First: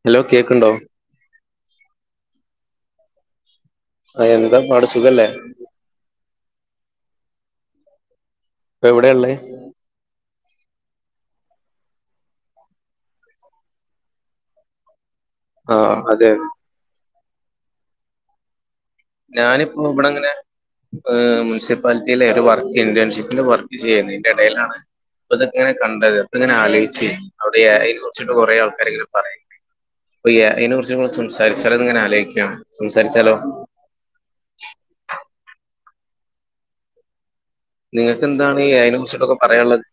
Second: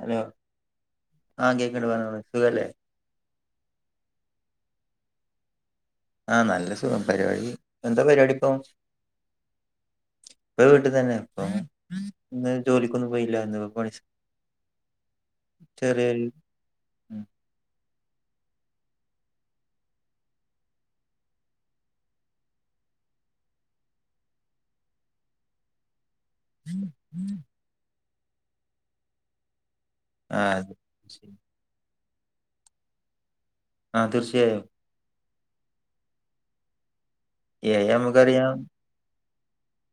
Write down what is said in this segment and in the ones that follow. Hello ആ കേക്കുണ്ട് പറഞ്ഞോളി സുഖല്ലേ ആ എന്താ പാട് സുഖല്ലേ ആ നല്ല സുഖം പരിപാടി എന്താ പരിപാടി ഇപ്പം ഇപ്പൊ എവിടാ ഉള്ളേ ഇപ്പൊ വീട്ടിൽ തന്നെയാ ഇപ്പൊ ഇന്ന് ജോലിക്കൊന്നും പോയില്ലന്ന് ഇന്ന് പ ആ അതെ അതെ ഉം ഞാനിപ്പോ ഇവിടെ അങ്ങനെ [unintelligible] മുനിസിപ്പാലിറ്റിയിലെ ഒരു വർക്ക് ഇന്റേൺഷിപ്പിന്റെ വർക്ക് ചെയ്യുന്നു ഇതിന്റെ ഇടയിലാണ് അപ്പൊ അതക്കെ ഇങ്ങനെ കണ്ടത് അപ്പൊ ഇങ്ങനെ ആലോചിച്ച് അവിടെ അതിനെ കുറിച്ചിട്ട് കൊറെ ആൾക്കാരെ പറയണ്ട് അപ്പം എ ഐ ആഹ് നെ കുറിച്ച് നമ്മൾ സംസാരിച്ചാലോന്ന് ഇങ്ങനെ ആലോചിക്കുകയാണ് സംസാരിച്ചാലോ ആ തീർച്ചയായും എ ഐ നമുക്കറിയാം നിങ്ങൾക്കെന്താണ് [unintelligible] കുറിച്ചിട്ടൊക്കെ പറയാനുള്ളത്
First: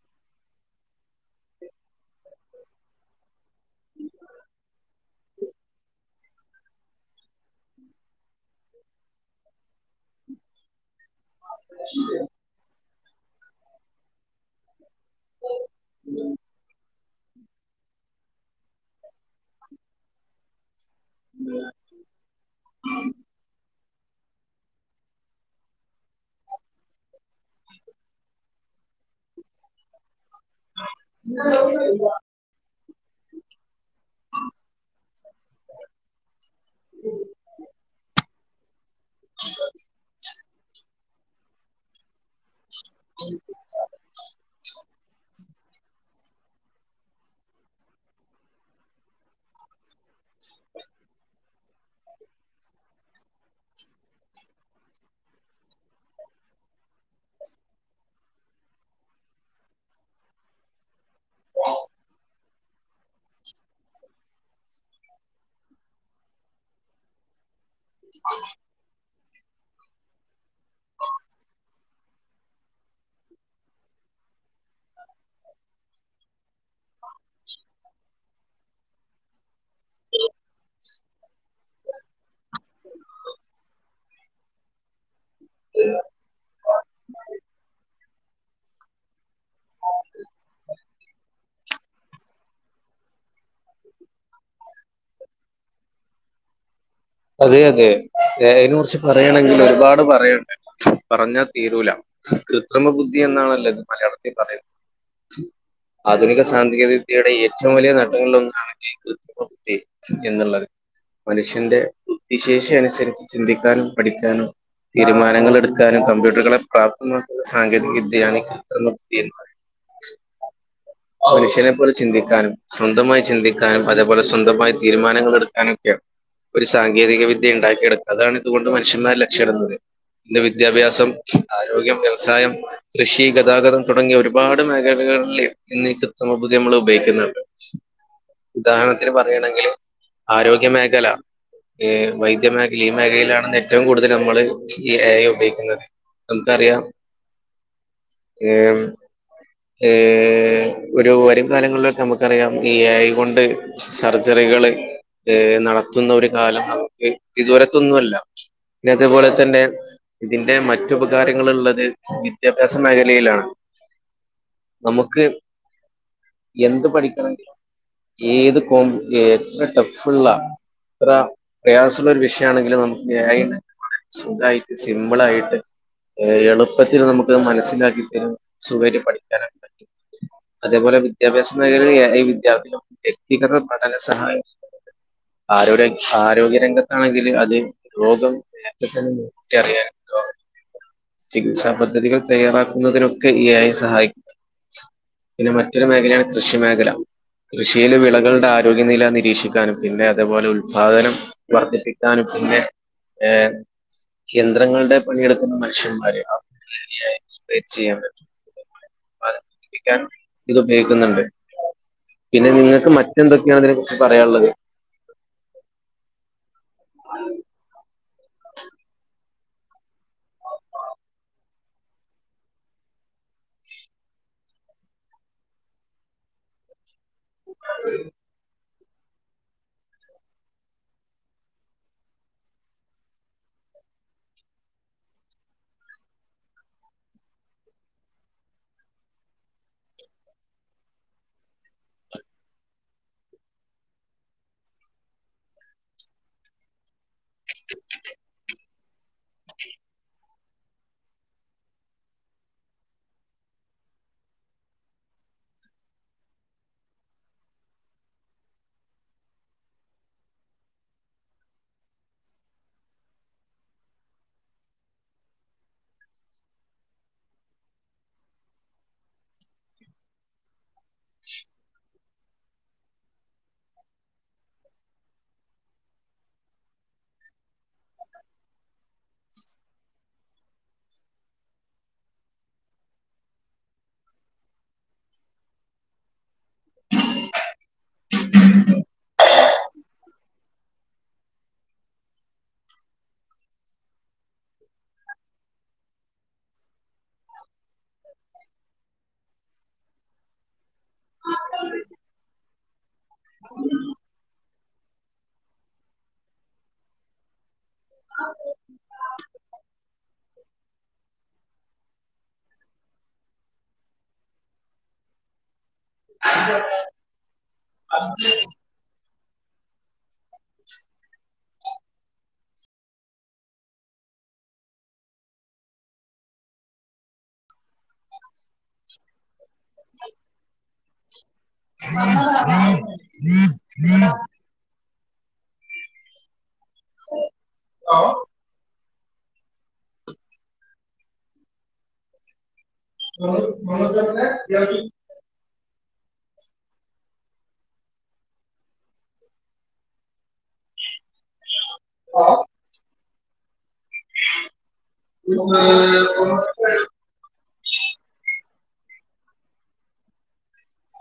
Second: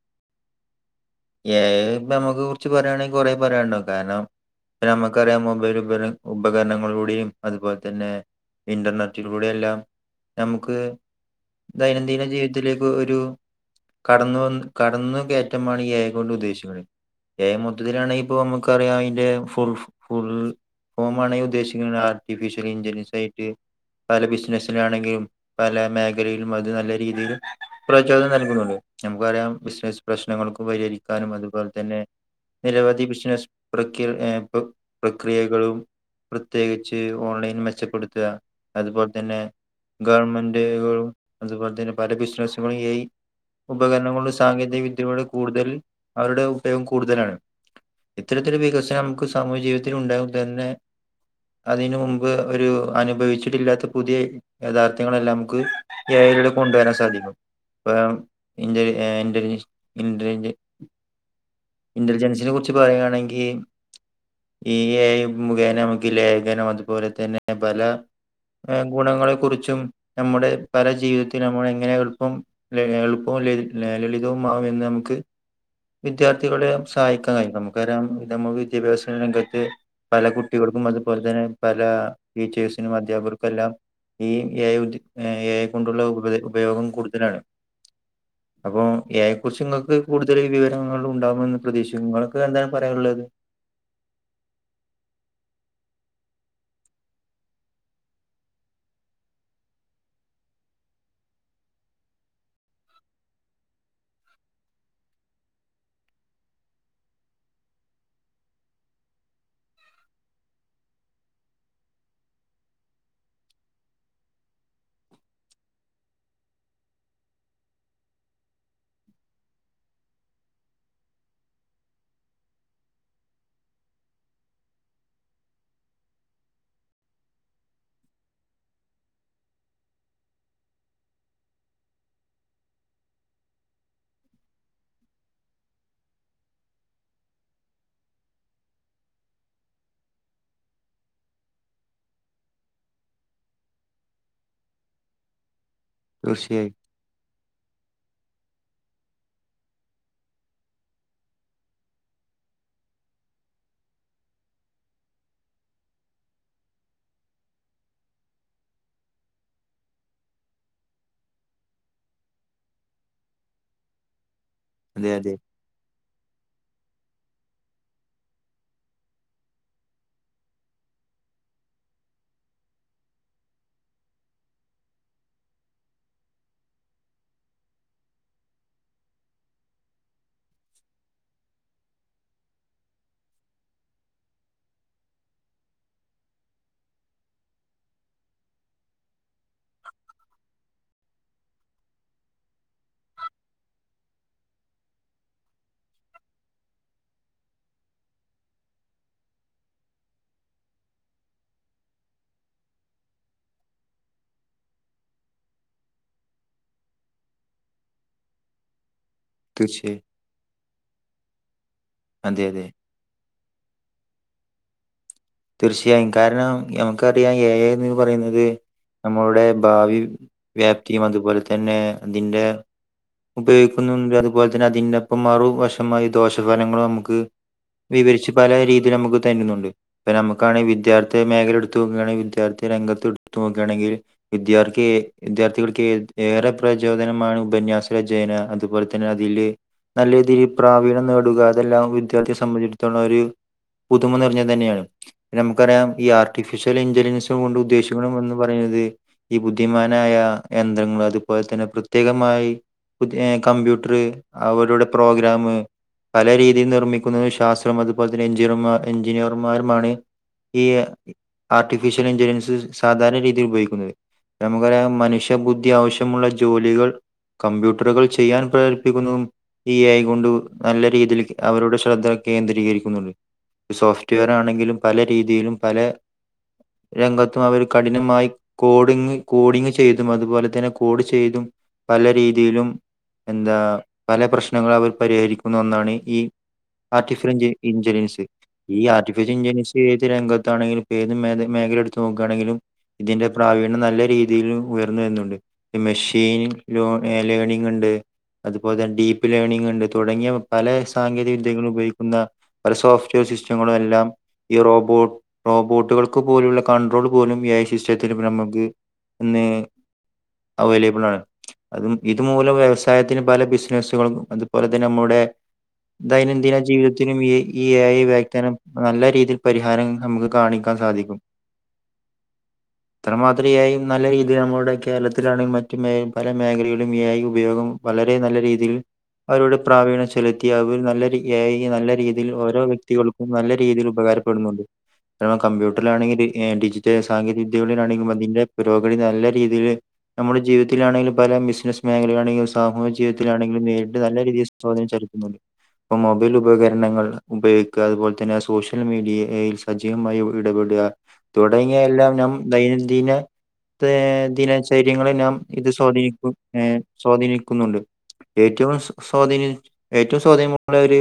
കുച്ച് പറയാണെങ്കിൽ കുറെ പറയാനുണ്ടാവും കാരണം നമുക്കറിയാം മൊബൈൽ ഉപ ഉപകരണങ്ങളിലൂടെയും അതുപോലെ തന്നെ ഇന്റർനെറ്റിലൂടെ എല്ലാം നമുക്ക് ദൈനംദിന ജീവിതത്തിലേക്ക് ഒരു കടന്നു വന്ന് കടന്നുകയറ്റമാണ് [unintelligible] അതുകൊണ്ട് [unintelligible] ഏ മൊത്തത്തിലാണെങ്കി ഇപ്പൊ നമുക്കറിയാം അതിന്റെ ഫു ഫുൾ ഹോമാണോ ഉദ്ദേശിക്കുന്നത് ആർട്ടിഫിഷ്യൽ ഇന്റലിജൻസ് ആയിട്ട് പല ബിസിനസിലാണെങ്കിലും പല മേഖലയിലും അത് നല്ല രീതിയിൽ നമുക്കറിയാം ബിസിനസ് പ്രശ്നങ്ങൾക്ക് പരിഹരിക്കാനും അതുപോലെ തന്നെ നിരവധി ബിസിനസ് പ്രക് പ്ര പ്രക്രിയകളും പ്രത്യേകിച്ച് ഓൺലൈൻ മെച്ചപ്പെടുത്തുക അതുപോലെതന്നെ ഗവൺമെന്റുകളും അതുപോലെതന്നെ പല ബിസിനസ് എ ഐ ഉപകരണങ്ങളുടെ സാങ്കേതിക വിദ്യയുടെ കൂടുതൽ അവരുടെ ഉപയോഗം കൂടുതലാണ് ഇത്തരത്തിലൊരു വികസനം നമുക്ക് സാമൂഹ ജീവിതത്തിൽ ഉണ്ടാകുന്ന തന്നെ അതിന് മുമ്പ് ഒരു അനുഭവിച്ചിട്ടില്ലാത്ത പുതിയ യഥാർത്ഥങ്ങളെല്ലാം നമുക്ക് എ എ ഐ കൊണ്ടുവരാൻ സാധിക്കും ഇപ്പോ ഇന്റലിജൻ ഇന്റലിജിസിനെ കൂറി പറയയാണെങ്കിൽ ഈ എ ഐ മുഖേന നമുക്ക് ഇല്ലേ ലേഖനം അതുപോലെ തന്നെ അങ്ങനെ പല ഗുണങ്ങളും കുറിച്ചും നമ്മുടെ പല ജീവിതത്തിൽ നമ്മൾ എങ്ങനെ എളുപ്പം എളുപ്പവും ലളിതവും [unintelligible] നമുക്ക് വിദ്യാർത്ഥികളെ സഹായിക്കാൻ കഴിയും നമുക്കാറിയാം നമ്മുക്ക് വിദ്യാഭ്യാസ രംഗത്ത് പല കുട്ടികൾക്കും അതുപോലെ തന്നെ പല ടീച്ചേഴ്സിനും അധ്യാപകർക്കും എല്ലാം ഈ ഏ എഐ കൊണ്ടുള്ള ഉപ ഉപയോഗം കൂടുതലാണ് [inaudible] അപ്പൊ എയെ കുറിച്ച് ഇങ്ങൾക്ക് കൂടുതൽ വിവര ഉണ്ടാകുമന്ന് പ്രതീക്ഷിക്ക നിങ്ങൾക്ക് എന്താണ് പറയാനുള്ളത് [inaudible] അതെ അതെ എഐനെകുറിച്ച് പറയണാങ്കിൽ ഒരുപാട് പറയാനുണ്ട് പറഞ്ഞാ തീരൂല കൃത്രിമ ബുദ്ധി എന്നാണല്ലോ ഇത് മലയാളത്തിൽ പറയുന്നേ ആധുനിക സാങ്കേതി വിദ്യയുടെ ഏറ്റവും വലിയ നേട്ടങ്ങളിൽ ഒന്നാണ് കൃത്രിമ ബുദ്ധി എന്നുള്ളത് മനുഷ്യന്റെ ബുദ്ധിശേഷി അനുസരിച്ച് ചിന്തിക്കാനും പഠിക്കാനും തീരുമാനങ്ങൾ എടുക്കാനും കമ്പ്യൂട്ടറുകളെ പ്രാപ്തമാക്കുന്ന സാങ്കേതിക വിദ്യയാണ് ഇ [inaudible] മനുഷ്യനെ പോലെ ചിന്തിക്കാനും സ്വന്തമായി ചിന്തിക്കാനും അതേപോലെ സ്വന്തമായി തീരുമാനങ്ങൾ എടുക്കാനും ഒരു സാങ്കേതിക വിദ്യ ഉണ്ടാക്കിയെടുക്കുക അതാണ് ഇതുകൊണ്ട് മനുഷ്യന്മാര് ലക്ഷ്യമിടുന്നത് ഇതില് വിദ്യാഭ്യാസം ആരോഗ്യം വ്യവസായം കൃഷി ഗതാഗതം തുടങ്ങിയ ഒരുപാട് മേഖലക ർലി എന്നീ കൃതിമ ബുദ്ധി നമ്മൾ ഉപയോഗിക്കുന്നുണ്ട് ഉദാഹരണത്തിന് പറയയാണെങ്കിൽ ആരോഗ്യ മേഖല ഏ വൈദ്യ മേഖലിം ഈ മേഖലയിലാണിന്ന് ഏറ്റവും കൂടുതൽ നമ്മള് ഈ ഏഐ ഉപയോഗിക്കുന്നത് തീർച്ചയായും നമുക്കറിയാം ഏ ഏ ഒരു വരും കാലങ്ങളിലൊക്കെ നമുക്കറിയാം ഈ എ യികൊണ്ട് സർജറികള് ഏ നടത്തുന്ന ഒരു കാലം നമക്ക് ഇതുവരത്തൊന്നുല്ല പിന്നെ അതുപോലെ തന്നെ ഇതിന്റെ മറ്റുപകാരങ്ങൾ ഉള്ളത് വിദ്യാഭ്യാസ മേഖലയിലാണ് അതെ നമുക്ക് അതെ എന്ത് പഠിക്ക ഏത് കോ എത്ര ടഫുള്ളാ എത്ര പ്രയാസള്ള ഒരു വിഷയമാണെങ്കിലും നമുക്ക് എ ഐ സുഖായിട്ട് സിംമ്പ്ളായിട്ട് എളുപ്പത്തിൽ നമുക്ക് മനസ്സിലാക്കി തരും സുഖായിട്ട് പഠിക്കാനൊക്കെ പറ്റും അതേപോലെ വിദ്യാഭ്യാസ മേഖലയിൽ എ ഐ കിട്ട്യാ വ്യക്തിഗത പഠന സഹായം ആരോ രം ആരോഗ്യരംഗത്താണെങ്കിൽ അത് രോഗം തന്നെ [unintelligible] ചികിത്സാ പദ്ധതികള് തയ്യാറാക്കുന്നതിനൊക്കെ ഇ എ ഐ സഹായിക്കും പിന്നെ മറ്റൊരു മേഖലയാണ് കൃഷി മേഖല കൃഷിയിൽ വിളകളുടെ ആരോഗ്യനില നിരീക്ഷിക്കാനും പിന്നെ അതേപോലെ ഉൽ ൽപാതനം വർദ്ധിപ്പിക്കാനും പിന്നെ ഏ യന്ത്രങ്ങളുടെ പണിയെടുക്കുന്ന മനുഷ്യന്മാര് അവരിൽ എ ഐ ചെയ്യാൻ പറ്റും തീർച്ചയായും [unintelligible] ഇത് ഉപയോഗിക്കുന്നുണ്ട് അതെ പിന്നെ അതെ നിങ്ങൾക്ക് മറ്റെന്തൊക്കെയാണ് അതിനെ കുറിച്ച് പറയാനുള്ളത് തീർച്ചയായും കാരണം നമുക്കറിയാം എ ഐ ന്ന് പറയുന്നത് നമ്മളുടെ ഭാവി വ്യാപ്തിയും അതുപോലെ തന്നെ അതിന്റെ ഉപയോഗിക്കുന്നുണ്ട് അതുപോലെ തന്നെ അതിന്റെപ്പം മറു വശമായി ദോഷഫലങ്ങളും നമുക്ക് വിവരിച്ച് പല രീതിയിലും നമുക്ക് തരുന്നുണ്ട് ഇപ്പൊ നമുക്കാണെങ്കി വിദ്യർത്ഥി മേഖല എടുത്ത് നോക്കയാണെങ്കി വിദ്യാർത്ഥി രംഗത്ത് എടുത്ത് നോക്കുകയാണെങ്കിൽ വിദ്യാർത്ഥി വിദ്യാർത്ഥികൾക്ക്ഏ ഏറെ പ്രചോദനമാണ് ഉപന്യാസ രചയന അതുപോലെ തന്നെ അതില് നല്ല രീതിയിൽ പ്രാവീണ്ണം നേടുക അതെല്ലാം വിദ്യാർത്ഥിയെ സംബന്ധിച്ചടത്തോള ഒരു പുതുമ നിറഞ്ഞത് തന്നെയാണ് നമുക്കറിയാം ഈ ആർട്ടിഫിഷ്യൽ ഇന്റലിജൻസ കൊണ്ട് ഉദ്ദേശിക്കണം എന്ന് പറയുന്നത് ഈ ബുദ്ധിമാനായ യന്ത്രങ്ങൾ അതുപോലെ തന്നെ പ്രത്യേകമായി പുതിയ കമ്പ്യൂട്ടർ അവരുടെ പ്രോഗ്രാം പല രീതിയിൽ നിർമ്മിക്കുന്നത് ശാസ്ത്രം അതുപോലെ തന്നെ എചിർമാർ എഞ്ചിനീയർമാരുമാണ് ഈ ആർട്ടിഫിഷ്യൽ ഇന്റലിജൻസ് സാധാരണ രീതിൽ ഉപയോഗിക്കുന്നത് നമുക്കറിയാം മനുഷ്യബുദ്ധി ആവശ്യമുള്ള ജോലികൾ കമ്പ്യൂട്ടറുകൾ ചെയ്യാൻ പ്രേരിപ്പിക്കുന്നതും ഈ എ ഐ കൊണ്ടു നല്ല രീതിയിൽ അവരുടെ ശ്രദ്ധ കേന്ദ്രീകരിക്കുന്നുണ്ട് സോഫ്റ്റ് വെയർ ആണെങ്കിലും പല രീതിയിലും പല രംഗത്തും അവര് കഠിനമായി കോഡിങ്ങ് കോഡിങ് ചെയ്തും അതുപോലെ തന്നെ കോഡ് ചെയ്തും പല രീതിയിലും എന്താ പല പ്രശ്നങ്ങളും അവർ പരിഹരിക്കുന്ന ഒന്നാണ് ഈ ആർട്ടിഫിഷ്യൽ ഇഞ്ച ഇഞ്ചലിൻസ് ഈ ആർട്ടിഫിഷൽ ഇഞ്ചനിസ് ഏത് രംഗത്താണെങ്കിലും ഇപ്പേത് മേത മേഖല എടുത്ത് നോക്കാണെങ്കിലും ഇതിന്റെ പ്രാവീണ്യം നല്ല രീ തിയിലും ഉയർന്ന് വരുന്നുണ്ട് മെഷ് [unintelligible] ലോ ലേണിംങ്ങ്ണ്ട് അതുപോലെ തന്നെ ഡീപ്പ് ലേണിങ്ങ്ണ്ട് തുടങ്ങിയ പലെ സ് സാങ്കേതിക വിദ്യകളുപയോഗിക്കുന്ന പല സോഫ്റ്റ് വെയർ സിസ്റ്റങ്ങളും എല്ലാം ഈ റോബോ റോബോട്ടുകൾക്ക് പോലുള്ള കൺണ്ട്രോൾ പോലും ഏ [unintelligible] ഞമ്മക്ക് എന്നേ അവൈലബിളാണ് അതും ഇതുമൂലം വ്യവസ് ത്തായത്തിന് പല ബിസിനസ്സുകളും അതുപോലെ തന്നെ നമ്മുടെ ദൈനംദിന ജീവിതത്തിനും ഈ എ ഐ വ്യാഖ്യാനം നല്ല രീതിയിൽ പരിഹാരം നമ്മക്ക് കാണിക്കാൻ സാധിക്കും. ഇത്രമാത്രം എ ഐ നല്ല രീതിയിൽ നമ്മളുടെ കേരളത്തിലാണെ മറ്റു മേ പല മേഖലകളിലും എ ഐ ഉപയോഗം വളരെ നല്ല രീതിയിൽ അവരോട് പ്രാവീണ്യം ചെലുത്തി അവർ നല്ല എ ഐ നല്ല രീതിയിൽ ഓരോ വ്യക്തികൾക്കും നല്ല രീതിയിൽ ഉപകാരം [unintelligible] കമ്പ്യൂട്ടറിലാണെങ്കില് ഏ ഡിജിറ്റൽ സാങ്കേതിക വിദ്യകളിലാണെങ്കിലും അതിന്റെ പുരോ [unintelligible] നല്ല രീതിയില് നമ്മുടെ ജീവിതത്തിലാണെലും പല ബിസിനസ് മേഖലകളിലാണെങ്കിൽ സാമൂഹ്യ ജീവിത്തിലാണെങ്കിലും നേരിട്ട് നല്ല രീതിയിൽ സ്വാധീനം ചെലത്തുന്നുണ്ട്. ഇപ്പം മൊബൈൽ ഉപകരണങ്ങൾ ഉപയോഗിക്കുക അതുപോലെ തന്നെ സോഷ്യൽ മീ ഡിയയിൽ സജീവമായി വി ഇടപെടുക തുടങ്ങിയ എല്ലാം നമ് ദൈനംദിന ത്തെ ദിനചര്യങ്ങൾ എല്ലാം ഇത് സ്വാധീനിക്കും ഏ സ്വാധീനി ക്കുന്നുണ്ട് ഏറ്റവും സ്വ സ്വാധീനം ഏറ്റവും സ്വാധീനമുള്ള ഒര്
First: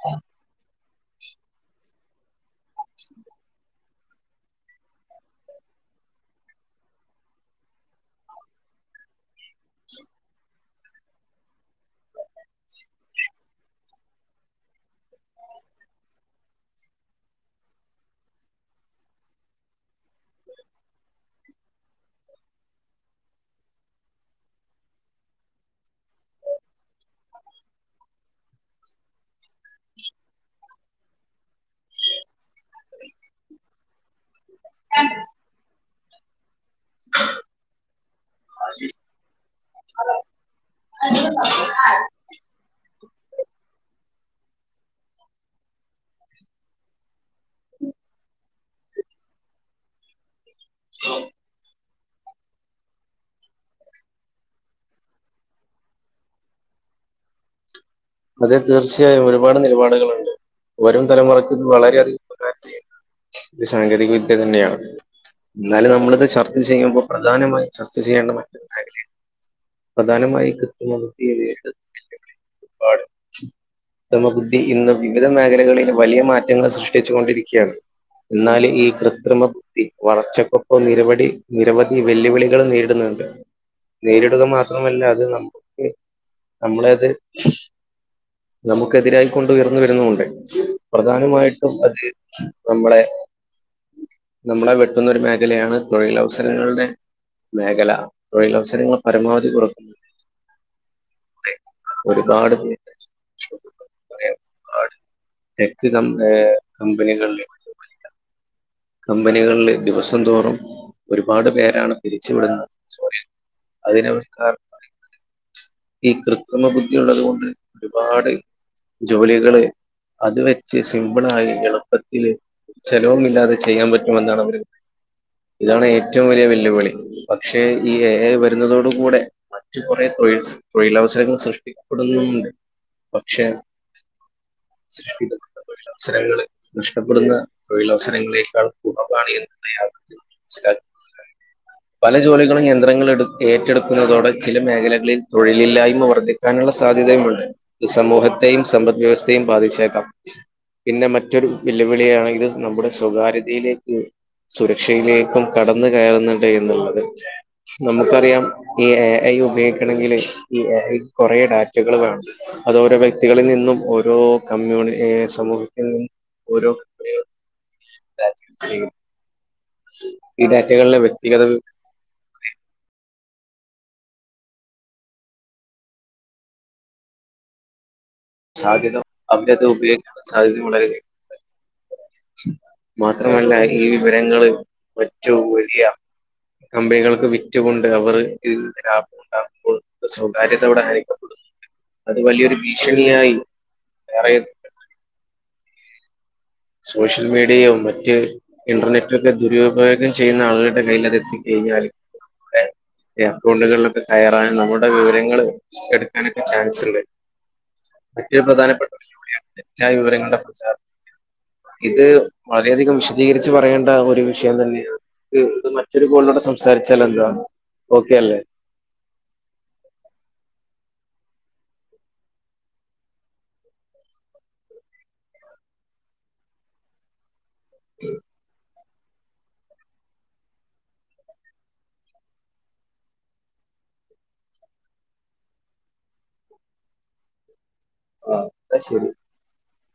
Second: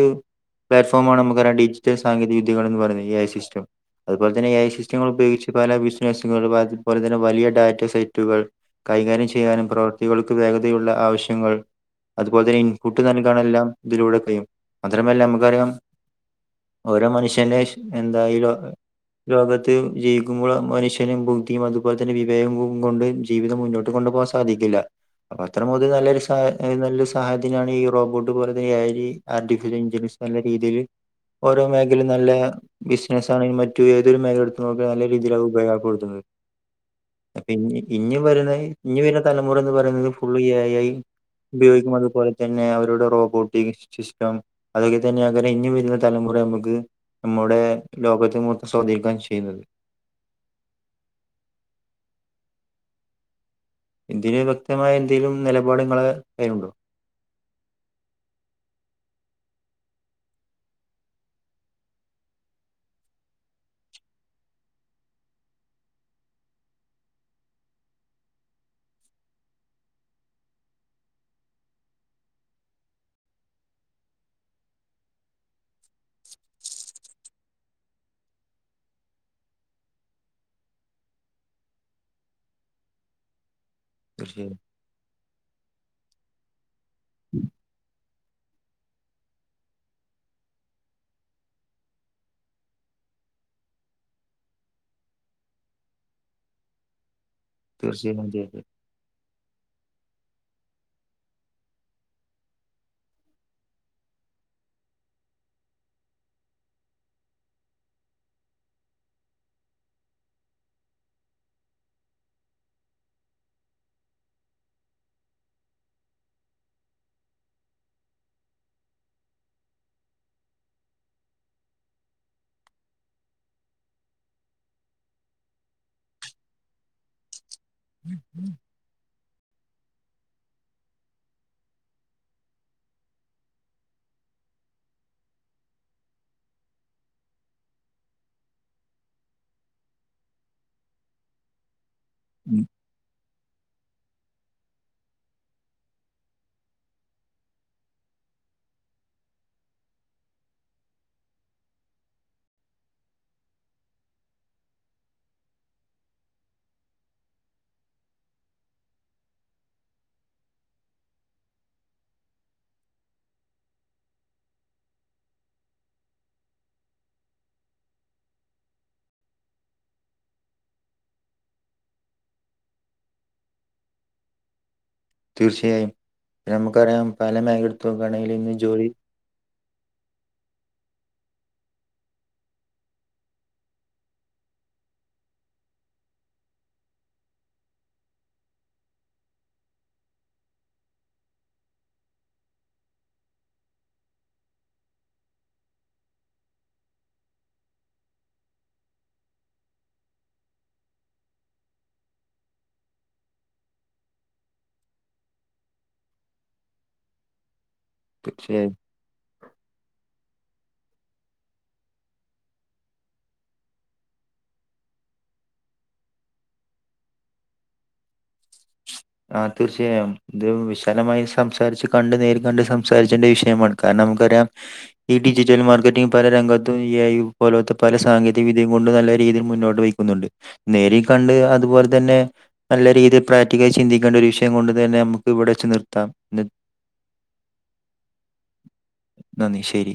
പ്ലാറ്റ്ഫോമാണ് നമ്മക്കറിയ ഡിജിറ്റൽ സാങ്കേതിക വിദ്യകളെന്ന് പറയ്ന്ന എ ഐ സിസ്റ്റം. അതുപോലെ തന്നെ എഐ സിസ്റ്റങ്ങൾ ഉപയോഗിച്ച് പല ബിസിനസ്സുകൾ [unintelligible] അതുപോൽതന്നെ വലിയ ഡാറ്റ സെറ്റുകൾ കൈകാര്യം ചെയ്യാനും പ്രവർത്തികൾക്ക് വേഗതയുള്ള ആവശ്യങ്ങൾ അതുപോലെ തന്നെ ഇൻപുട്ട് നൽകണെല്ലാം ഇതിലൂടെ കയ്യും മാത്രമല്ല നമുക്കറിയാം ഓരോ മനുഷ്യന്റെ ശ് എന്താ [unintelligible] ലോകത്ത് ജീവിക്കുമ്പോൾ മനുഷ്യന് ബുദ്ധിയും അതുപോലെ തന്നെ വിവേകവും കൊണ്ട് ജീവിതം മുന്നോട്ട് കൊണ് ണ്ട് പോവാൻ സാധിക്കൂല. അപ്പ അത്ര [unintelligible] നല്ലൊരു സാ ഏ നല്ല സഹായത്തിനാണ് ഈ റോബോട്ട് പോലത്തെ എ ഐ ആർട്ടിഫിഷ്യൽ ഇൻന്റലി നല്ല രീതിയില് ഓരോ മേഖലയും നല്ല ബിസിനസ് ആണെങ്കി മറ്റു ഏതൊരു മേഖലെടുത്തു നോക്കിയാലും നല്ല രീതിയിലാണ് അത് ഉപയോഗപ്പെടുത്തുന്നത് അപ്പ ഇഞ്ഞി ഇഞ്ഞും വര്ണ ഇഞ്ഞി വര്ണ തലമുറ എന്ന് പറയുന്നത് ഫുൾ എ ഐ ഉപയോഗിക്കുമ്പം അതുപോലെ തന്നെ അവരുടെ റോബോട്ടിക് സിസ് സ്റ്റം അതുപോലെത്തന്നെ അയ്ക്കാരം ഇഞ്ഞും വരുന്ന തലമുറ നമുക്ക് നമ്മളോ ട് ലോകത്തെ മൊത്തം സ്വാധീനിക്കാൻ ചെയ്യുന്നത് ഇതിന് വ്യക്തമായ എന്തേലും നെലപാട് ഇങ്ങളെ കയ്യിലുണ്ടോ അതെ തീർച്ചയായും ഒരുപാട് നിലപാടുകളുണ്ട് വരും തലമുറയ്ക്ക് ഇത് വളരെയധികം ഉപകാരം ചെയ്യുന്നൊരു സാങ്കേതിക വിദ്യ തന്നെയാണ് എന്നാലും നമ്മളിത് ചർച്ച ചെയ്യുമ്പോ പ്രധാനമായും ചർച്ച ചെയ്യേണ്ട മറ്റൊരു മേഖലയാണ് പ്രധാനമായും [unintelligible] പാട് കൃത്രിമബുദ്ധി ഇന്ന് വിവിധ മേഖലകളിൽ വലിയ മാറ്റങ്ങൾ സൃഷ്ടിച്ചു കൊണ്ടിരിക്കയാണ് എന്നാല് ഈ കൃത്രിമ ബുദ്ധി വളർച്ചക്കൊപ്പം നിരവടി നിരവധി വെല്ലുവിളികള് നേരിടുന്ന അതെ നേരിടുക തീർച്ചയായും മാത്രമല്ല അത് നമ്മക്ക് നമ്മളെയത്- നമുക്കെതിരായി കൊണ്ട് ഉയർന്നു വരുന്നൂണ്ട് പ്രധാനമായിട്ടും അത് നമ്മളെ- നമ്മളെ വെട്ടുന്ന ഒരു മേഖലയാണ്. തൊഴിലവസരങ്ങളുടെ- മേഖല തീർച്ചയായും തീർച്ചയായും തൊഴിലവസരങ്ങൾ പരമാവധി കുറക്കു [inaudible] ഒരുപാട് പേര് [inaudible] ഒരുപാട് ടെക്ക് കമ്പ ഏ കമ്പനികളില കമ്പനികളില് ദിവസം തോറും ഒരുപാട് പേരാണ് പിരിച്ചുവിടുന്ന് [unintelligible] അതിനവ [unintelligible] ഈ കൃത്രിമ ബുദ്ധിയ ഉള്ളത് കൊണ്ട് ഒരുപാട്- ജോലികള് അത് വെച്ച് സിംമ്പിള ആയി എളുപ്പത്തില് ചെലവുമില്ലാതെ ചെയ്യാൻ പറ്റും എന്നാണ് അവര് ഇതാണ് ഏറ്റവും വലിയ വെല്ലുവിളി പക്ഷേ ഈ എ ഐ വരുന്നതോടു കൂടെ മറ്റു കുറെ തൊഴിൽ തൊഴിലവസരങ്ങൾ സൃഷ്ടപ്പെടുന്നുണ്ട് പക്ഷെ- സൃഷ്ടിക്കപ്പെുന്ന തൊഴിലവസരങ്ങള് നഷ്ടപ്പെടുന്ന തൊഴിലവസരങ്ങളിൽ- [unintelligible] പല ജോലികളും യന്ത്രങ്ങൾ എടു ഏറ്റെടുക്കുന്നതോടെ ചില മേഖലകളിൽ തൊഴിലില്ലായ്മ വർദ്ധിക്കാനുള്ള സാധ്യതയുമുണ്ട് സമൂഹത്തി- സമ്പദ് വ്യവസ്ഥയും ബാധിച്ചേക്കാം പിന്നെ മറ്റൊരു വെല്ലുവിളിയണ ഇത് നമ്മുടെ സ്വകാര്യതയിലേക്ക്- സുരക്ഷയിലേക്കും കടന്നു കയറുന്നുണ്ട് എന്നുള്ളത് നമുക്കറിയാം ഈ എ ഐ ഉപയോഗിക്കണെങ്കില് ഈ എ ഐ കൊറേ ഡാറ്റകൾ വേണം അത് ഒരോ വ്യക്തികളിൽ നിന്നും ഓരോ കമ്മ്യൂണി സമൂഹത്തിൽ നിന്നും ഓരോ ക- [inaudible] ഈ ഡാറ്റകളിലെ വ്യക്തിഗത തീർച്ചയായും നമുക്കറിയാം പല മേഖലയെടുത്തും നോക്കയാൽ ഇന്ന് ജോലി ഇത് ഉപയോഗിക്കണ്ട സാഹചര്യം വളരെ- മാത്രമല്ല ഈ വിവരങ്ങൾ ഏറ്റവും വലിയ കമ്പനികൾക്ക് വിറ്റുകൊണ്ട് അവര് ലാഭം ഉണ്ടാകുമ്പോൾ സാകാര്യത അവിടെ ഹനിക്കപ്പെടുന്നു അത് വലിയൊരു ഭീഷണിയായി വേറെ- സോഷ്യൽ മീഡിയോ മറ്റ് ഇന്റർനെറ്റ ഒക്കെ ദുരുപയോഗം ചെയ്യുന്ന ആളുകളുടെ കയ്യിൽ അത് എത്തിക്കുകയും കിട്ടിയാല് ഈ അക്കൗണ്ടുകളിലൊക്കെ കയാറാനൻ നമ്മുടെ വിവരങ്ങള് എടുക്കാനൊക്കെ ചാൻസ് ഉണ്ട് ഏറ്റും തീർച്ചയായും പ്രധാനപ്പെട്ട ഒരു ജോലിയാണ് തെറ്റായ വിവരങ്ങളുടെ പ്രചാരത്തി- ഇത് വളരെയധികം വിശദീകരിച്ച് പറയേണ്ട ഒരു വിഷയം തന്നെയാണ് ഇത് മറ്റൊരു കോളിലൂടെ സംസാരിച്ചാല എന്താണ് ഓക്കെ അല്ലേ ആ തീർച്ചയായും ഇത് വിശാലമായ- സംസാരിച്ച് കണ്ട് നേരി കണ്ട് സംസാരിച്ചേന്റെ വിഷയമാണ് കാരണം നമുക്കറിയാം ഈ ഡിജിറ്റൽ മാർക്കറ്റി പല- ങ്കത്തയും [unintelligible] എ കൈപോലത്തെ പല സാങ്കേതിക വിദ്യ നല്ല രീതിൽ മുന്നോട്ട് വക്കുന്നുണ്ട് നേരി കണ്ട് അതുപോലെ തന്നെ നല്ല രീതിയിൽ പ്രക്ട- ചിന്തിക്കേണ്ട ഒരു വിഷയം കൊണ്ട് തന്നെ നമുക്ക് ഇവിടെ വച്ച് നിർത്താം ആ എന്നാ ശരി നന്ദി ശരി